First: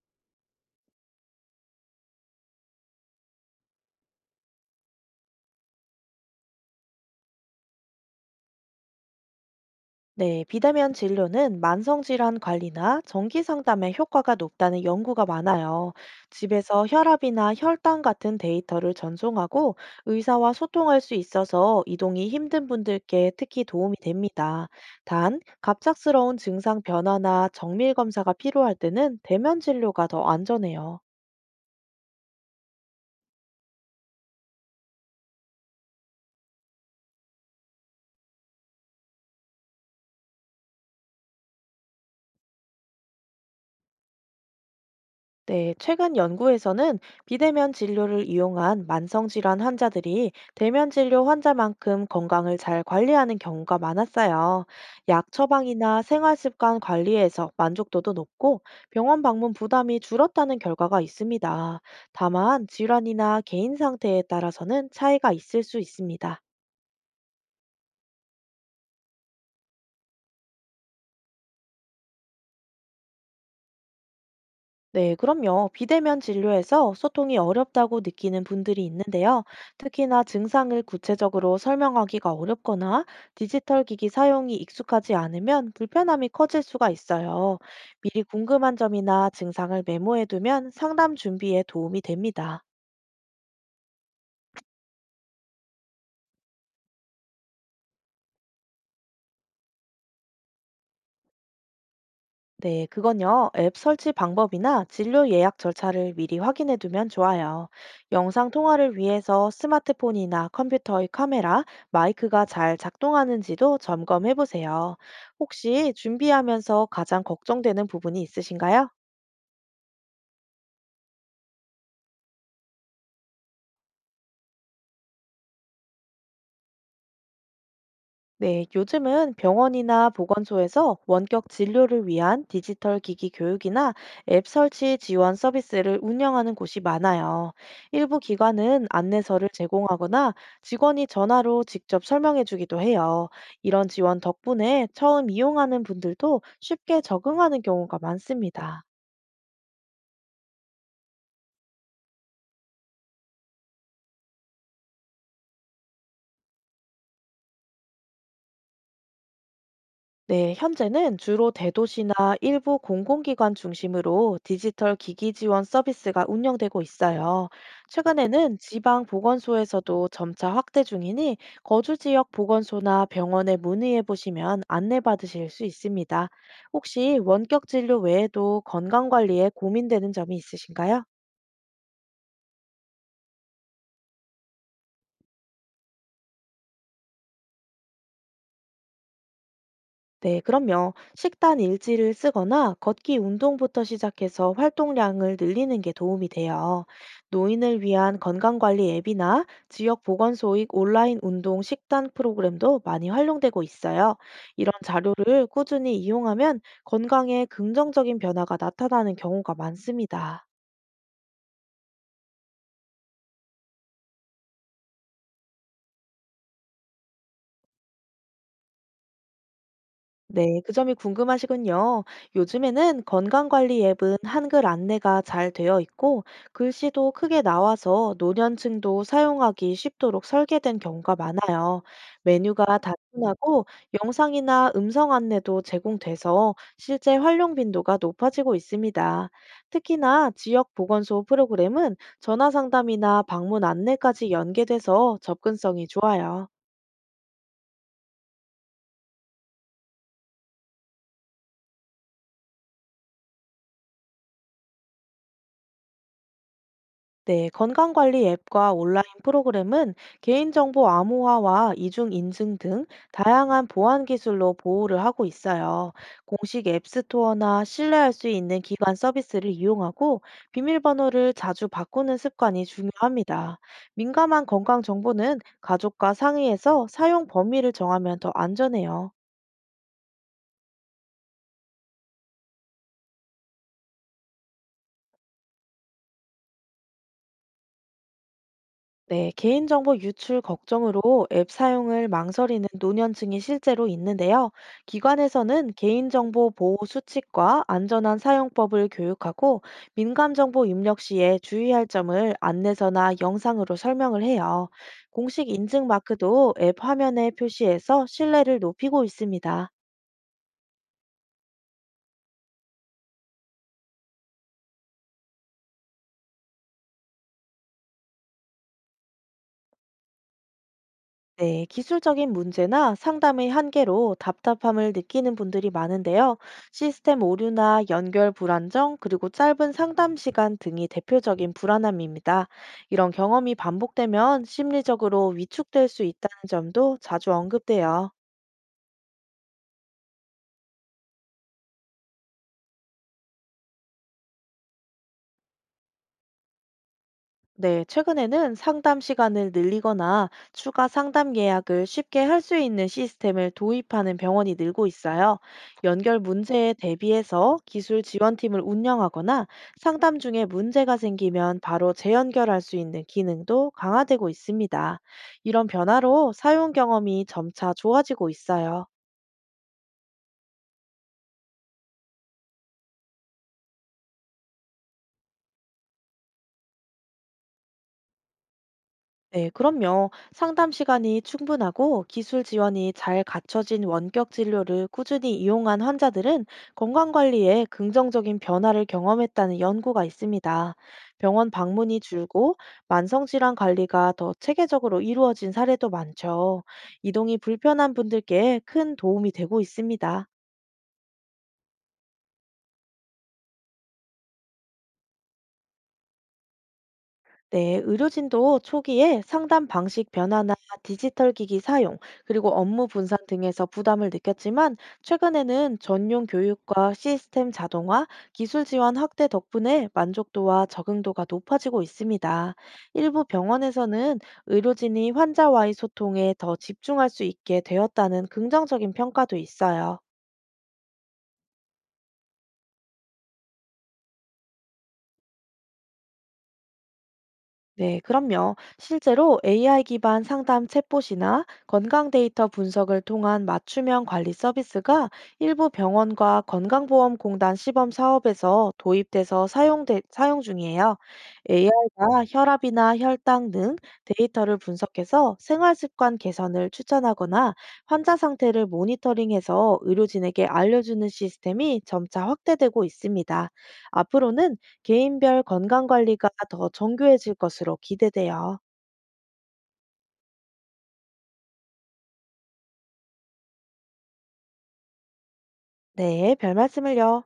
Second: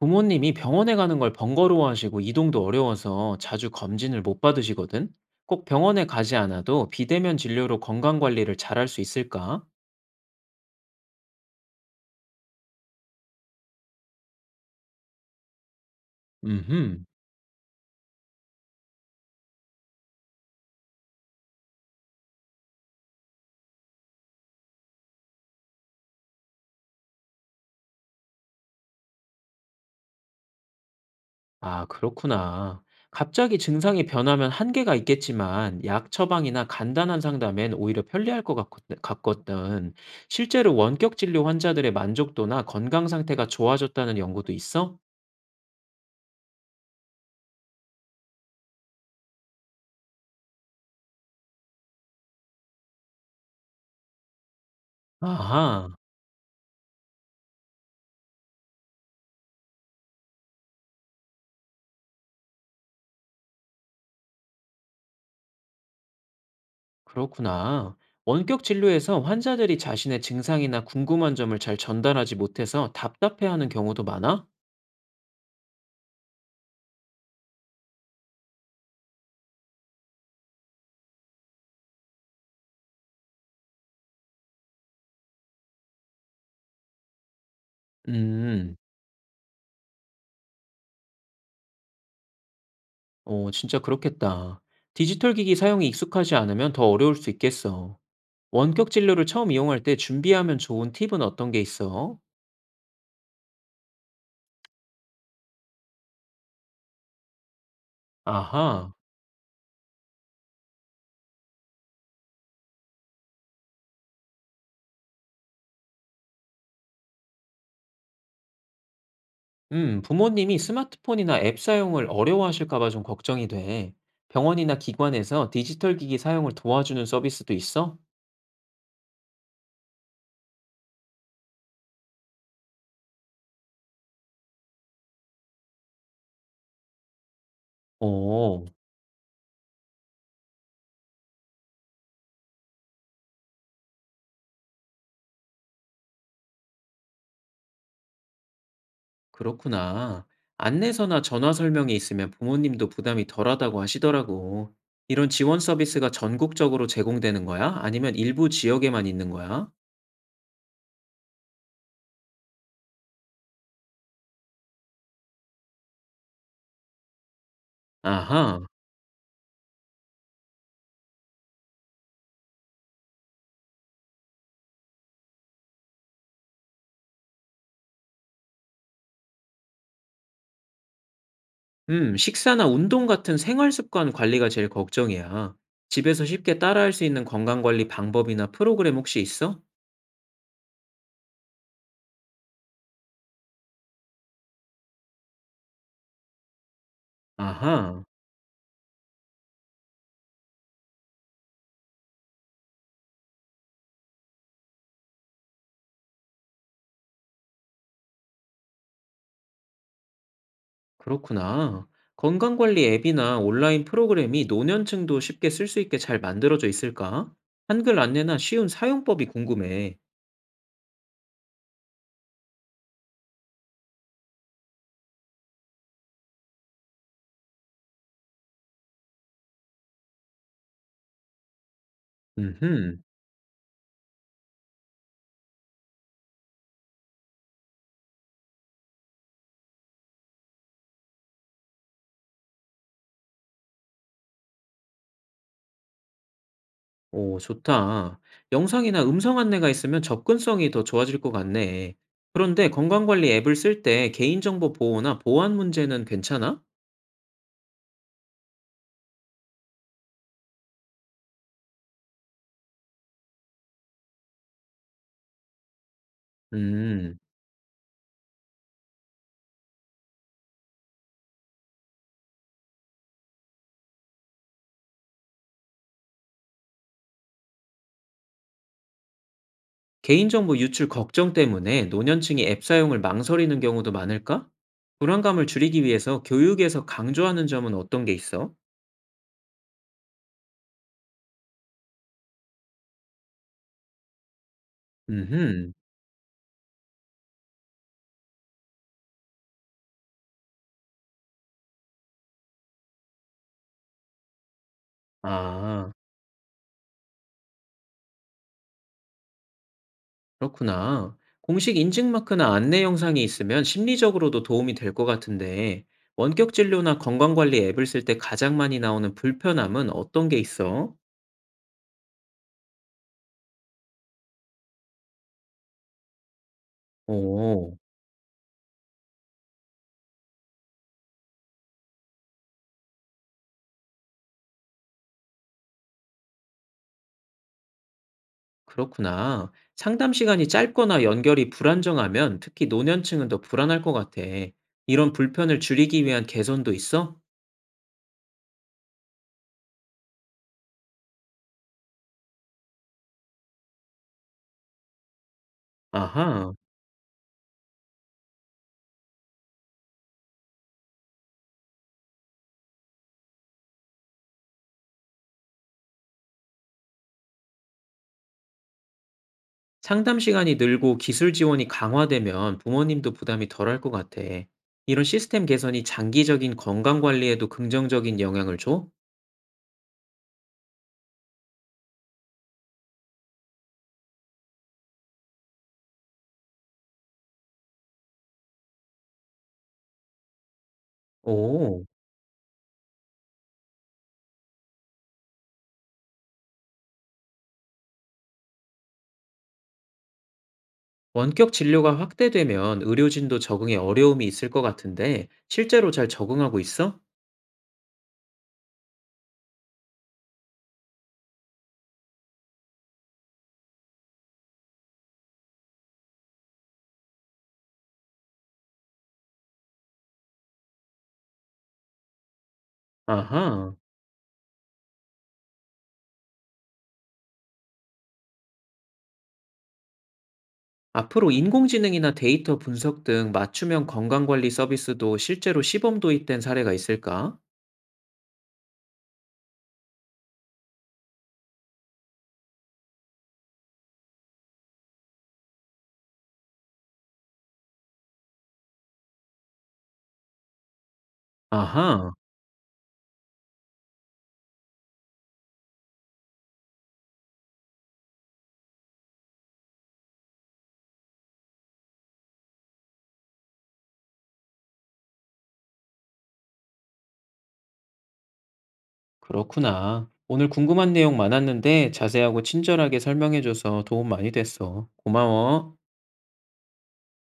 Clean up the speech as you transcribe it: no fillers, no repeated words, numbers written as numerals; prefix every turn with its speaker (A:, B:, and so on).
A: 부모님이 병원에 가는 걸 번거로워하시고 이동도 어려워서 자주 검진을 못 받으시거든? 꼭 병원에 가지 않아도 비대면 진료로 건강 관리를 잘할 수 있을까?
B: 네, 비대면 진료는 만성질환 관리나 정기 상담에 효과가 높다는 연구가 많아요. 집에서
A: 음흠.
B: 혈압이나 혈당 같은 데이터를 전송하고 의사와 소통할 수 있어서 이동이 힘든 분들께 특히 도움이 됩니다. 단, 갑작스러운 증상 변화나 정밀 검사가 필요할 때는 대면 진료가 더 안전해요.
A: 아, 그렇구나. 갑자기 증상이 변하면 한계가 있겠지만 약 처방이나 간단한 상담엔 오히려 편리할 것 같거든. 실제로 원격 진료 환자들의 만족도나 건강 상태가 좋아졌다는 연구도 있어?
B: 네, 최근 연구에서는 비대면 진료를 이용한 만성질환 환자들이 대면 진료 환자만큼 건강을 잘 관리하는 경우가 많았어요. 약
A: 아하.
B: 처방이나 생활습관 관리에서 만족도도 높고 병원 방문 부담이 줄었다는 결과가 있습니다. 다만 질환이나 개인 상태에 따라서는 차이가 있을 수 있습니다.
A: 그렇구나. 원격 진료에서 환자들이 자신의 증상이나 궁금한 점을 잘 전달하지 못해서 답답해하는 경우도 많아?
B: 네, 그럼요. 비대면 진료에서 소통이 어렵다고 느끼는 분들이 있는데요. 특히나 증상을 구체적으로 설명하기가 어렵거나 디지털 기기 사용이 익숙하지 않으면 불편함이 커질 수가 있어요. 미리 궁금한
A: 음,
B: 점이나 증상을 메모해두면 상담 준비에 도움이 됩니다.
A: 어, 진짜 그렇겠다. 디지털 기기 사용이 익숙하지 않으면 더 어려울 수 있겠어. 원격 진료를 처음 이용할 때 준비하면 좋은 팁은 어떤 게 있어?
B: 네, 그건요. 앱 설치 방법이나 진료 예약 절차를 미리 확인해 두면 좋아요. 영상
A: 아하.
B: 통화를 위해서 스마트폰이나 컴퓨터의 카메라, 마이크가 잘 작동하는지도 점검해 보세요. 혹시 준비하면서 가장 걱정되는 부분이 있으신가요?
A: 부모님이 스마트폰이나 앱 사용을 어려워하실까 봐 좀 걱정이 돼. 병원이나 기관에서 디지털 기기 사용을 도와주는 서비스도 있어?
B: 네, 요즘은 병원이나 보건소에서 원격 진료를 위한 디지털 기기 교육이나 앱 설치 지원 서비스를 운영하는 곳이 많아요. 일부
A: 오.
B: 기관은 안내서를 제공하거나 직원이 전화로 직접 설명해 주기도 해요. 이런 지원 덕분에 처음 이용하는 분들도 쉽게 적응하는 경우가 많습니다.
A: 그렇구나. 안내서나 전화 설명이 있으면 부모님도 부담이 덜하다고 하시더라고. 이런 지원 서비스가 전국적으로 제공되는 거야? 아니면 일부 지역에만 있는 거야?
B: 네, 현재는 주로 대도시나 일부 공공기관 중심으로 디지털 기기 지원 서비스가 운영되고 있어요. 최근에는
A: 아하.
B: 지방 보건소에서도 점차 확대 중이니 거주 지역 보건소나 병원에 문의해 보시면 안내받으실 수 있습니다. 혹시 원격 진료 외에도 건강 관리에 고민되는 점이 있으신가요?
A: 식사나 운동 같은 생활 습관 관리가 제일 걱정이야. 집에서 쉽게 따라할 수 있는 건강 관리 방법이나 프로그램 혹시 있어?
B: 네, 그럼요. 식단 일지를 쓰거나 걷기 운동부터 시작해서 활동량을 늘리는 게 도움이 돼요. 노인을
A: 아하.
B: 위한 건강관리 앱이나 지역 보건소의 온라인 운동 식단 프로그램도 많이 활용되고 있어요. 이런 자료를 꾸준히 이용하면 건강에 긍정적인 변화가 나타나는 경우가 많습니다.
A: 그렇구나. 건강 관리 앱이나 온라인 프로그램이 노년층도 쉽게 쓸 수 있게 잘 만들어져 있을까? 한글 안내나 쉬운 사용법이 궁금해.
B: 네, 그 점이 궁금하시군요. 요즘에는 건강관리 앱은 한글 안내가 잘 되어 있고, 글씨도 크게 나와서 노년층도 사용하기 쉽도록 설계된 경우가 많아요. 메뉴가
A: 음흠.
B: 단순하고 영상이나 음성 안내도 제공돼서 실제 활용 빈도가 높아지고 있습니다. 특히나 지역 보건소 프로그램은 전화 상담이나 방문 안내까지 연계돼서 접근성이 좋아요.
A: 오, 좋다. 영상이나 음성 안내가 있으면 접근성이 더 좋아질 것 같네. 그런데 건강관리 앱을 쓸 때 개인정보 보호나 보안 문제는 괜찮아?
B: 네, 건강관리 앱과 온라인 프로그램은 개인정보 암호화와 이중인증 등 다양한 보안 기술로 보호를 하고 있어요. 공식
A: 음,
B: 앱스토어나 신뢰할 수 있는 기관 서비스를 이용하고 비밀번호를 자주 바꾸는 습관이 중요합니다. 민감한 건강 정보는 가족과 상의해서 사용 범위를 정하면 더 안전해요.
A: 개인정보 유출 걱정 때문에 노년층이 앱 사용을 망설이는 경우도 많을까? 불안감을 줄이기 위해서 교육에서 강조하는 점은 어떤 게 있어?
B: 네, 개인정보 유출 걱정으로 앱 사용을 망설이는 노년층이 실제로 있는데요. 기관에서는
A: 음흠.
B: 개인정보 보호 수칙과 안전한 사용법을 교육하고 민감정보 입력 시에 주의할 점을 안내서나 영상으로 설명을 해요. 공식 인증
A: 아,
B: 마크도 앱 화면에 표시해서 신뢰를 높이고 있습니다.
A: 그렇구나. 공식 인증 마크나 안내 영상이 있으면 심리적으로도 도움이 될 것 같은데, 원격 진료나 건강관리 앱을 쓸 때 가장 많이 나오는 불편함은 어떤 게 있어?
B: 네, 기술적인 문제나 상담의 한계로 답답함을 느끼는 분들이 많은데요. 시스템
A: 오,
B: 오류나 연결 불안정, 그리고 짧은 상담 시간 등이 대표적인 불안함입니다. 이런 경험이 반복되면 심리적으로 위축될 수 있다는 점도 자주 언급돼요.
A: 그렇구나. 상담 시간이 짧거나 연결이 불안정하면 특히 노년층은 더 불안할 것 같아. 이런 불편을 줄이기 위한 개선도 있어?
B: 네, 최근에는 상담 시간을 늘리거나 추가 상담 예약을 쉽게 할 수 있는 시스템을 도입하는 병원이 늘고 있어요. 연결
A: 아하.
B: 문제에 대비해서 기술 지원팀을 운영하거나 상담 중에 문제가 생기면 바로 재연결할 수 있는 기능도 강화되고 있습니다. 이런 변화로 사용 경험이 점차 좋아지고 있어요.
A: 상담 시간이 늘고 기술 지원이 강화되면 부모님도 부담이 덜할 것 같아. 이런 시스템 개선이 장기적인 건강 관리에도 긍정적인 영향을 줘?
B: 네, 그럼요. 상담 시간이 충분하고 기술 지원이 잘 갖춰진 원격 진료를 꾸준히 이용한 환자들은 건강관리에 긍정적인 변화를 경험했다는 연구가 있습니다. 병원
A: 오,
B: 방문이 줄고 만성질환 관리가 더 체계적으로 이루어진 사례도 많죠. 이동이 불편한 분들께 큰 도움이 되고 있습니다.
A: 원격 진료가 확대되면 의료진도 적응에 어려움이 있을 것 같은데 실제로 잘 적응하고 있어?
B: 네, 의료진도 초기에 상담 방식 변화나 디지털 기기 사용, 그리고 업무 분산 등에서 부담을 느꼈지만 최근에는 전용 교육과 시스템 자동화, 기술 지원 확대 덕분에 만족도와 적응도가 높아지고 있습니다. 일부
A: 아하.
B: 병원에서는 의료진이 환자와의 소통에 더 집중할 수 있게 되었다는 긍정적인 평가도 있어요.
A: 앞으로 인공지능이나 데이터 분석 등 맞춤형 건강 관리 서비스도 실제로 시범 도입된 사례가 있을까?
B: 네, 그럼요. 실제로 AI 기반 상담 챗봇이나 건강 데이터 분석을 통한 맞춤형 관리 서비스가 일부 병원과 건강보험공단 시범 사업에서 사용 중이에요.
A: 아하.
B: AI가 혈압이나 혈당 등 데이터를 분석해서 생활 습관 개선을 추천하거나 환자 상태를 모니터링해서 의료진에게 알려주는 시스템이 점차 확대되고 있습니다. 앞으로는 개인별 건강 관리가 더 정교해질 것으로 기대돼요.
A: 그렇구나. 오늘 궁금한 내용 많았는데 자세하고 친절하게 설명해줘서 도움 많이 됐어. 고마워.
B: 네, 별 말씀을요.